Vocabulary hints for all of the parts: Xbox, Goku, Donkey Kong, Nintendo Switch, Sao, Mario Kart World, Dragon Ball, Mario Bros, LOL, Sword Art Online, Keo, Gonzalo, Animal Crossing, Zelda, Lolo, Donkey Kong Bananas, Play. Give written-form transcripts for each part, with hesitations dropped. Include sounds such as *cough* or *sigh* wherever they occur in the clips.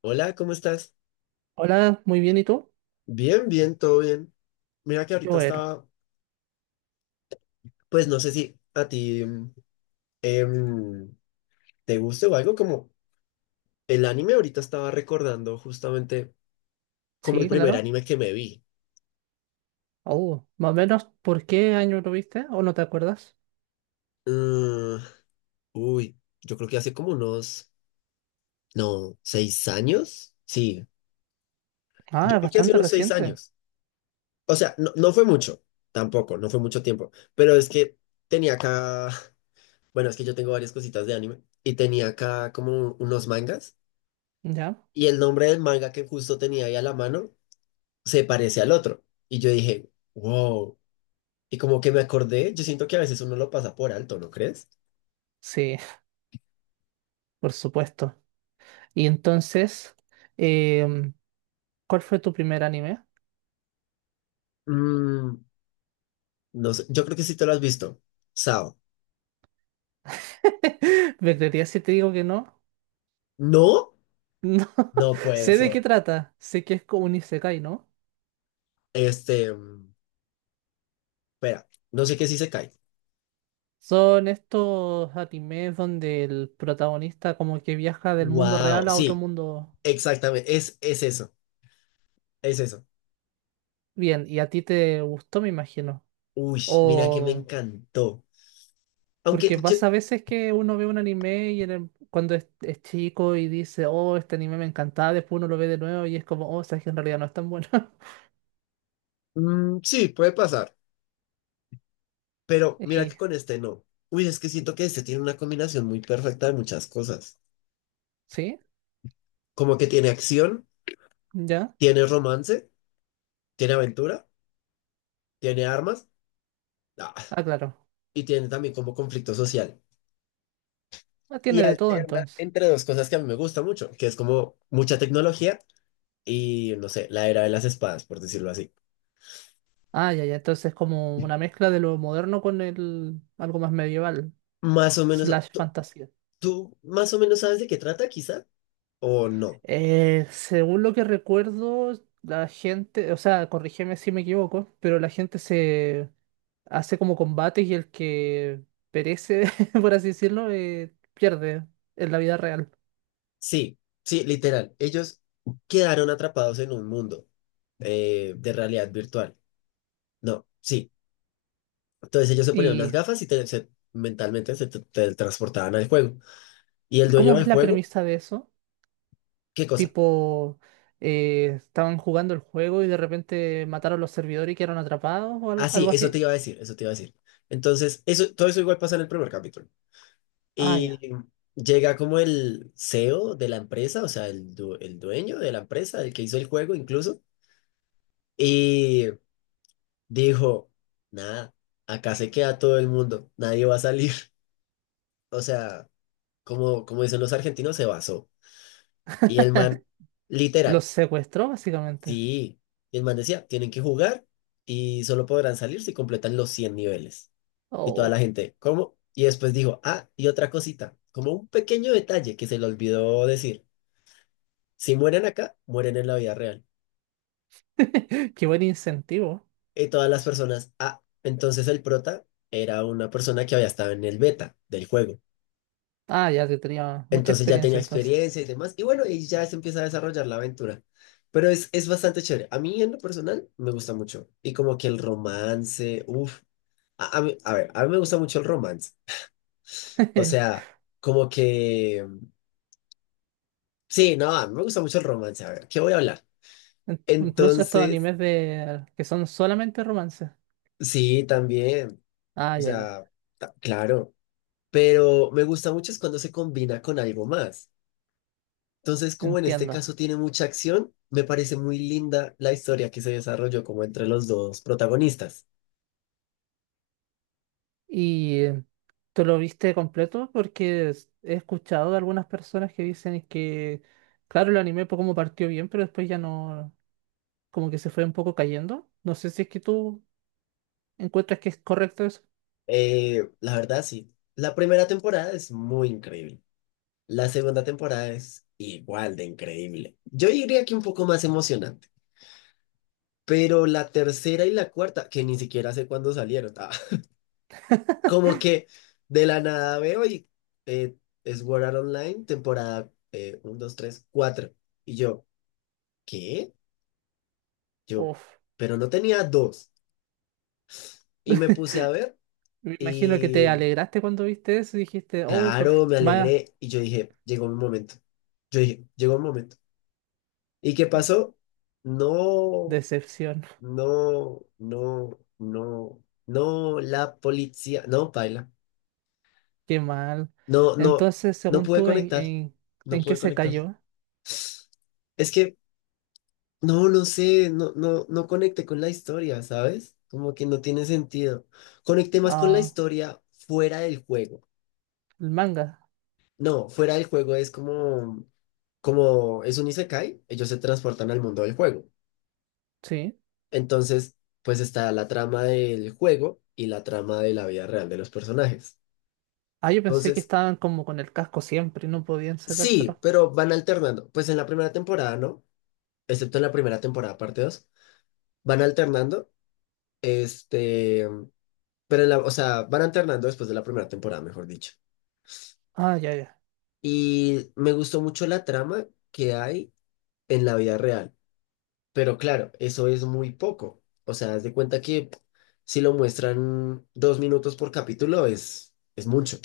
Hola, ¿cómo estás? Hola, muy bien, ¿y tú? Bien, bien, todo bien. Mira que Qué ahorita bueno. estaba, pues no sé si a ti em, te guste o algo como el anime, ahorita estaba recordando justamente como el Sí, primer claro. anime que me vi. Oh, más o menos, ¿por qué año lo viste? ¿O no te acuerdas? Mm, Uy, yo creo que hace como unos, no, 6 años. Sí, Ah, yo es creo que hace bastante unos 6 reciente. años. O sea, no, no fue mucho, tampoco, no fue mucho tiempo, pero es que tenía acá, *laughs* bueno, es que yo tengo varias cositas de anime y tenía acá como unos mangas. ¿Ya? Y el nombre del manga que justo tenía ahí a la mano se parece al otro. Y yo dije, wow. Y como que me acordé, yo siento que a veces uno lo pasa por alto, ¿no crees? Sí, *laughs* por supuesto. Y entonces, em, ¿cuál fue tu primer anime? Mm, no sé, yo creo que sí te lo has visto. Sao. *laughs* ¿Me creerías si te digo que no? No, No. *laughs* no puede Sé de qué ser. trata. Sé que es como un isekai, ¿no? Este, espera, no sé qué si se cae. Son estos animes donde el protagonista como que viaja del mundo Wow, real a otro sí, mundo. exactamente, es eso, es eso. Bien, y a ti te gustó, me imagino. Uy, mira que me O encantó. Aunque porque yo, pasa a veces que uno ve un anime y cuando es chico y dice, oh, este anime me encantaba, después uno lo ve de nuevo y es como, oh, sabes que en realidad no es tan bueno. *laughs* Sí, puede pasar. Pero mira que Y, con este no. Uy, es que siento que este tiene una combinación muy perfecta de muchas cosas. ¿sí? Como que tiene acción, ¿Ya? tiene romance, tiene aventura, tiene armas, ah, Ah, claro. y tiene también como conflicto social. Ah, Y tiene de todo alterna entonces. entre dos cosas que a mí me gusta mucho, que es como mucha tecnología y, no sé, la era de las espadas, por decirlo así. Ah, ya, ya. Entonces es como una mezcla de lo moderno con el algo más medieval, Más o menos, slash ¿tú, fantasía. tú más o menos sabes de qué trata, quizá? ¿O no? Según lo que recuerdo, la gente, o sea, corrígeme si me equivoco, pero la gente se hace como combates y el que perece, *laughs* por así decirlo, pierde en la vida real. Sí, sí, literal. Ellos quedaron atrapados en un mundo de realidad virtual. No, sí. Entonces ellos se ponían unas ¿Y gafas y mentalmente teletransportaban al juego. Y el ¿Y dueño cómo es del la juego, premisa de eso? ¿qué cosa? Tipo, estaban jugando el juego y de repente mataron los servidores y quedaron atrapados o Ah, sí, algo eso así. te iba a decir, eso te iba a decir. Entonces, eso, todo eso igual pasa en el primer capítulo. Ah, Y ya. llega como el CEO de la empresa, o sea, el dueño de la empresa, el que hizo el juego incluso, y dijo, nada, acá se queda todo el mundo, nadie va a salir. *laughs* O sea, como dicen los argentinos, se basó. Y el man... *laughs* Los Literal, secuestró, básicamente. sí, y el man decía, tienen que jugar y solo podrán salir si completan los 100 niveles. Y toda Oh, la gente, ¿cómo? Y después dijo, ah, y otra cosita, como un pequeño detalle que se le olvidó decir, si mueren acá, mueren en la vida real. *laughs* qué buen incentivo. Y todas las personas, ah, entonces el prota era una persona que había estado en el beta del juego. Ah, ya te tenía mucha Entonces ya tenía experiencia entonces. experiencia y demás. Y bueno, y ya se empieza a desarrollar la aventura. Pero es bastante chévere. A mí en lo personal me gusta mucho. Y como que el romance, uff. A ver, a mí me gusta mucho el romance. *laughs* O Inc- sea, como que... Sí, no, a mí me gusta mucho el romance. A ver, ¿qué voy a hablar? Incluso estos Entonces, animes de que son solamente romances. sí, también. Ah, O ya, ya. sea, claro. Pero me gusta mucho es cuando se combina con algo más. Entonces, como en este Entiendo. caso tiene mucha acción, me parece muy linda la historia que se desarrolló como entre los dos protagonistas. ¿Y tú lo viste completo? Porque he escuchado de algunas personas que dicen que, claro, el anime por como partió bien, pero después ya no, como que se fue un poco cayendo. No sé si es que tú encuentras que es correcto eso. La verdad, sí. La primera temporada es muy increíble. La segunda temporada es igual de increíble. Yo diría que un poco más emocionante, pero la tercera y la cuarta, que ni siquiera sé cuándo salieron, ah, *laughs* como *laughs* que de la nada veo y eh, es Sword Art Online, temporada uno 2 3 cuatro. Y yo, ¿qué? Yo, Uf, pero no tenía dos. Y me puse a ver me imagino que y te alegraste cuando viste eso y dijiste, oh, claro, me más alegré y yo dije, llegó mi momento. Yo dije, llegó el momento. ¿Y qué y pasó? No. decepción, No, no, no, no, la policía, no, paila, *laughs* qué mal. no, no, Entonces, no según pude tú, conectar, no ¿en qué pude se conectar. cayó? Es que, no, no sé, no, no, no conecté con la historia, ¿sabes? Como que no tiene sentido. Conecté más con la Ah, historia fuera del juego. el manga, No, fuera del juego es como, como es un isekai, ellos se transportan al mundo del juego. sí. Entonces, pues está la trama del juego y la trama de la vida real de los personajes. Ah, yo pensé que Entonces, estaban como con el casco siempre y no podían sí, sacárselo. pero van alternando. Pues en la primera temporada, ¿no? Excepto en la primera temporada, parte 2, van alternando. Este, pero o sea, van alternando después de la primera temporada, mejor dicho. Ah, ya, ya. Y me gustó mucho la trama que hay en la vida real. Pero claro, eso es muy poco. O sea, haz de cuenta que si lo muestran 2 minutos por capítulo es mucho,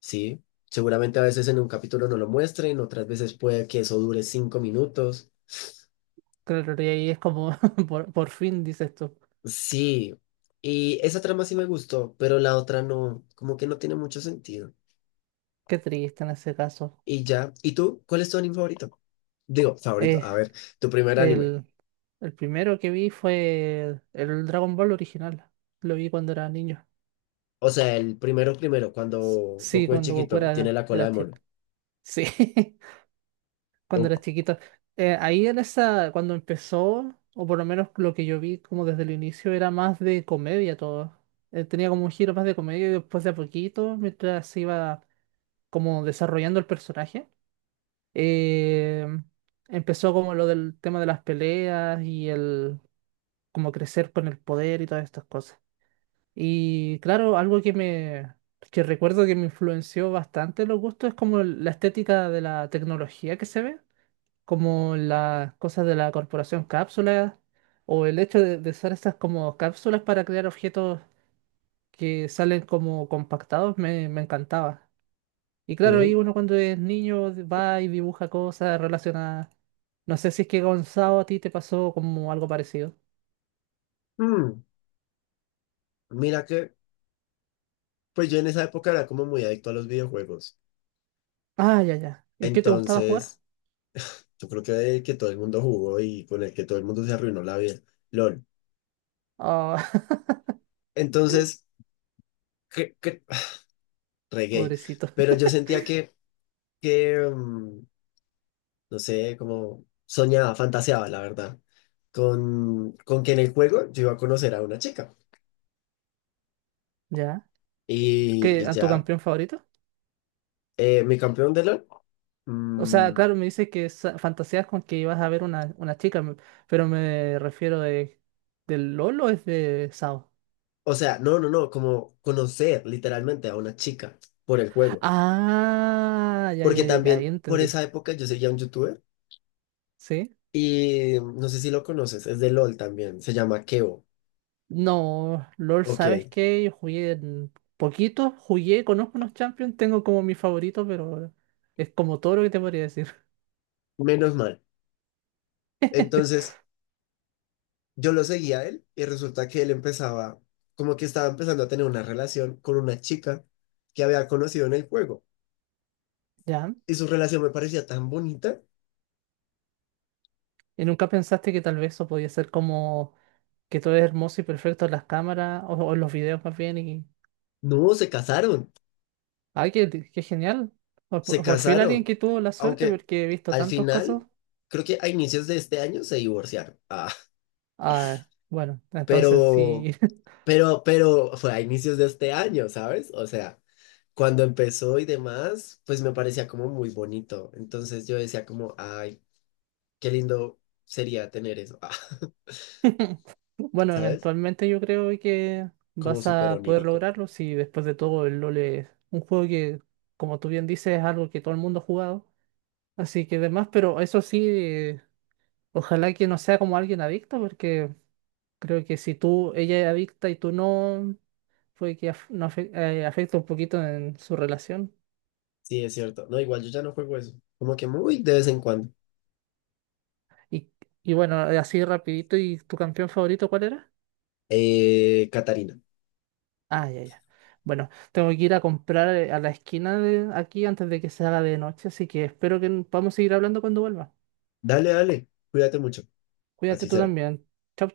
¿sí? Seguramente a veces en un capítulo no lo muestren, otras veces puede que eso dure 5 minutos. Claro, y ahí es como, *laughs* por fin dices tú. Sí, y esa trama sí me gustó, pero la otra no, como que no tiene mucho sentido. Qué triste en ese caso. Y ya, ¿y tú? ¿Cuál es tu anime favorito? Digo, favorito, Eh, a ver, tu primer anime. el, el primero que vi fue el Dragon Ball original. Lo vi cuando era niño. O sea, el primero primero, cuando Sí, Goku es cuando Goku chiquito, tiene la cola era de mono. chico. Sí, *laughs* cuando era Ok. chiquito. Ahí en esa, cuando empezó, o por lo menos lo que yo vi como desde el inicio, era más de comedia todo. Tenía como un giro más de comedia y después de a poquito, mientras se iba como desarrollando el personaje. Eh, empezó como lo del tema de las peleas y el como crecer con el poder y todas estas cosas. Y claro, algo que me que recuerdo que me influenció bastante los gustos es como la estética de la tecnología que se ve, como las cosas de la corporación cápsula o el hecho de usar estas como cápsulas para crear objetos que salen como compactados me encantaba. Y claro, ahí uno cuando es niño va y dibuja cosas relacionadas. No sé si es que Gonzalo a ti te pasó como algo parecido. Mm, Mira que, pues yo en esa época era como muy adicto a los videojuegos. Ah, ya, ya. ¿Y qué te gustaba jugar? Entonces, yo creo que el que todo el mundo jugó y con el que todo el mundo se arruinó la vida. LOL. Ah, *laughs* Entonces, que, que, *sighs* re gay. pobrecito. Pero yo sentía que no sé, como soñaba, fantaseaba, la verdad, con que en el juego yo iba a conocer a una chica. ¿Ya? Y, ¿Qué, y a tu ya, campeón favorito? Mi campeón de LOL, O sea, mm, claro, me dices que fantaseas con que ibas a ver una chica, pero me refiero de, ¿del Lolo es de Sao? o sea, no, no, no, como conocer literalmente a una chica por el juego. Ah, ya, ya, Porque ya, ya, ahí también por entendí. esa época yo seguía a un youtuber ¿Sí? y no sé si lo conoces, es de LOL también, se llama Keo. No, LOL, Ok, ¿sabes qué? Yo jugué en poquito, jugué, conozco unos champions, tengo como mi favorito, pero es como todo lo que te podría decir. menos mal. *laughs* Entonces, yo lo seguía a él y resulta que él empezaba, como que estaba empezando a tener una relación con una chica que había conocido en el juego. ¿Ya? Y su relación me parecía tan bonita. ¿Y nunca pensaste que tal vez eso podía ser como que todo es hermoso y perfecto en las cámaras o en los videos más bien? Y... No, se casaron, ¡Ay, qué, qué genial! Se Por fin alguien casaron. que tuvo la suerte Aunque porque he visto al tantos final, casos. creo que a inicios de este año se divorciaron. Ah, Ah, bueno, entonces sí. pero, pero fue a inicios de este año, ¿sabes? O sea, cuando empezó y demás, pues me parecía como muy bonito. Entonces yo decía como, ay, qué lindo sería tener eso. Ah. Bueno, ¿Sabes? eventualmente yo creo que Como vas súper a poder onírico. lograrlo si después de todo el LoL es un juego que, como tú bien dices, es algo que todo el mundo ha jugado. Así que demás, pero eso sí, ojalá que no sea como alguien adicto, porque creo que si tú, ella es adicta y tú no, puede que af- no afe- afecte un poquito en su relación. Sí, es cierto. No, igual yo ya no juego eso. Como que muy de vez en cuando. Y, y bueno, así rapidito, ¿y tu campeón favorito cuál era? Catarina. Ah, ya, ya. Bueno, tengo que ir a comprar a la esquina de aquí antes de que se haga de noche, así que espero que podamos seguir hablando cuando vuelva. Dale, dale. Cuídate mucho. Cuídate Así tú será. también. Chao.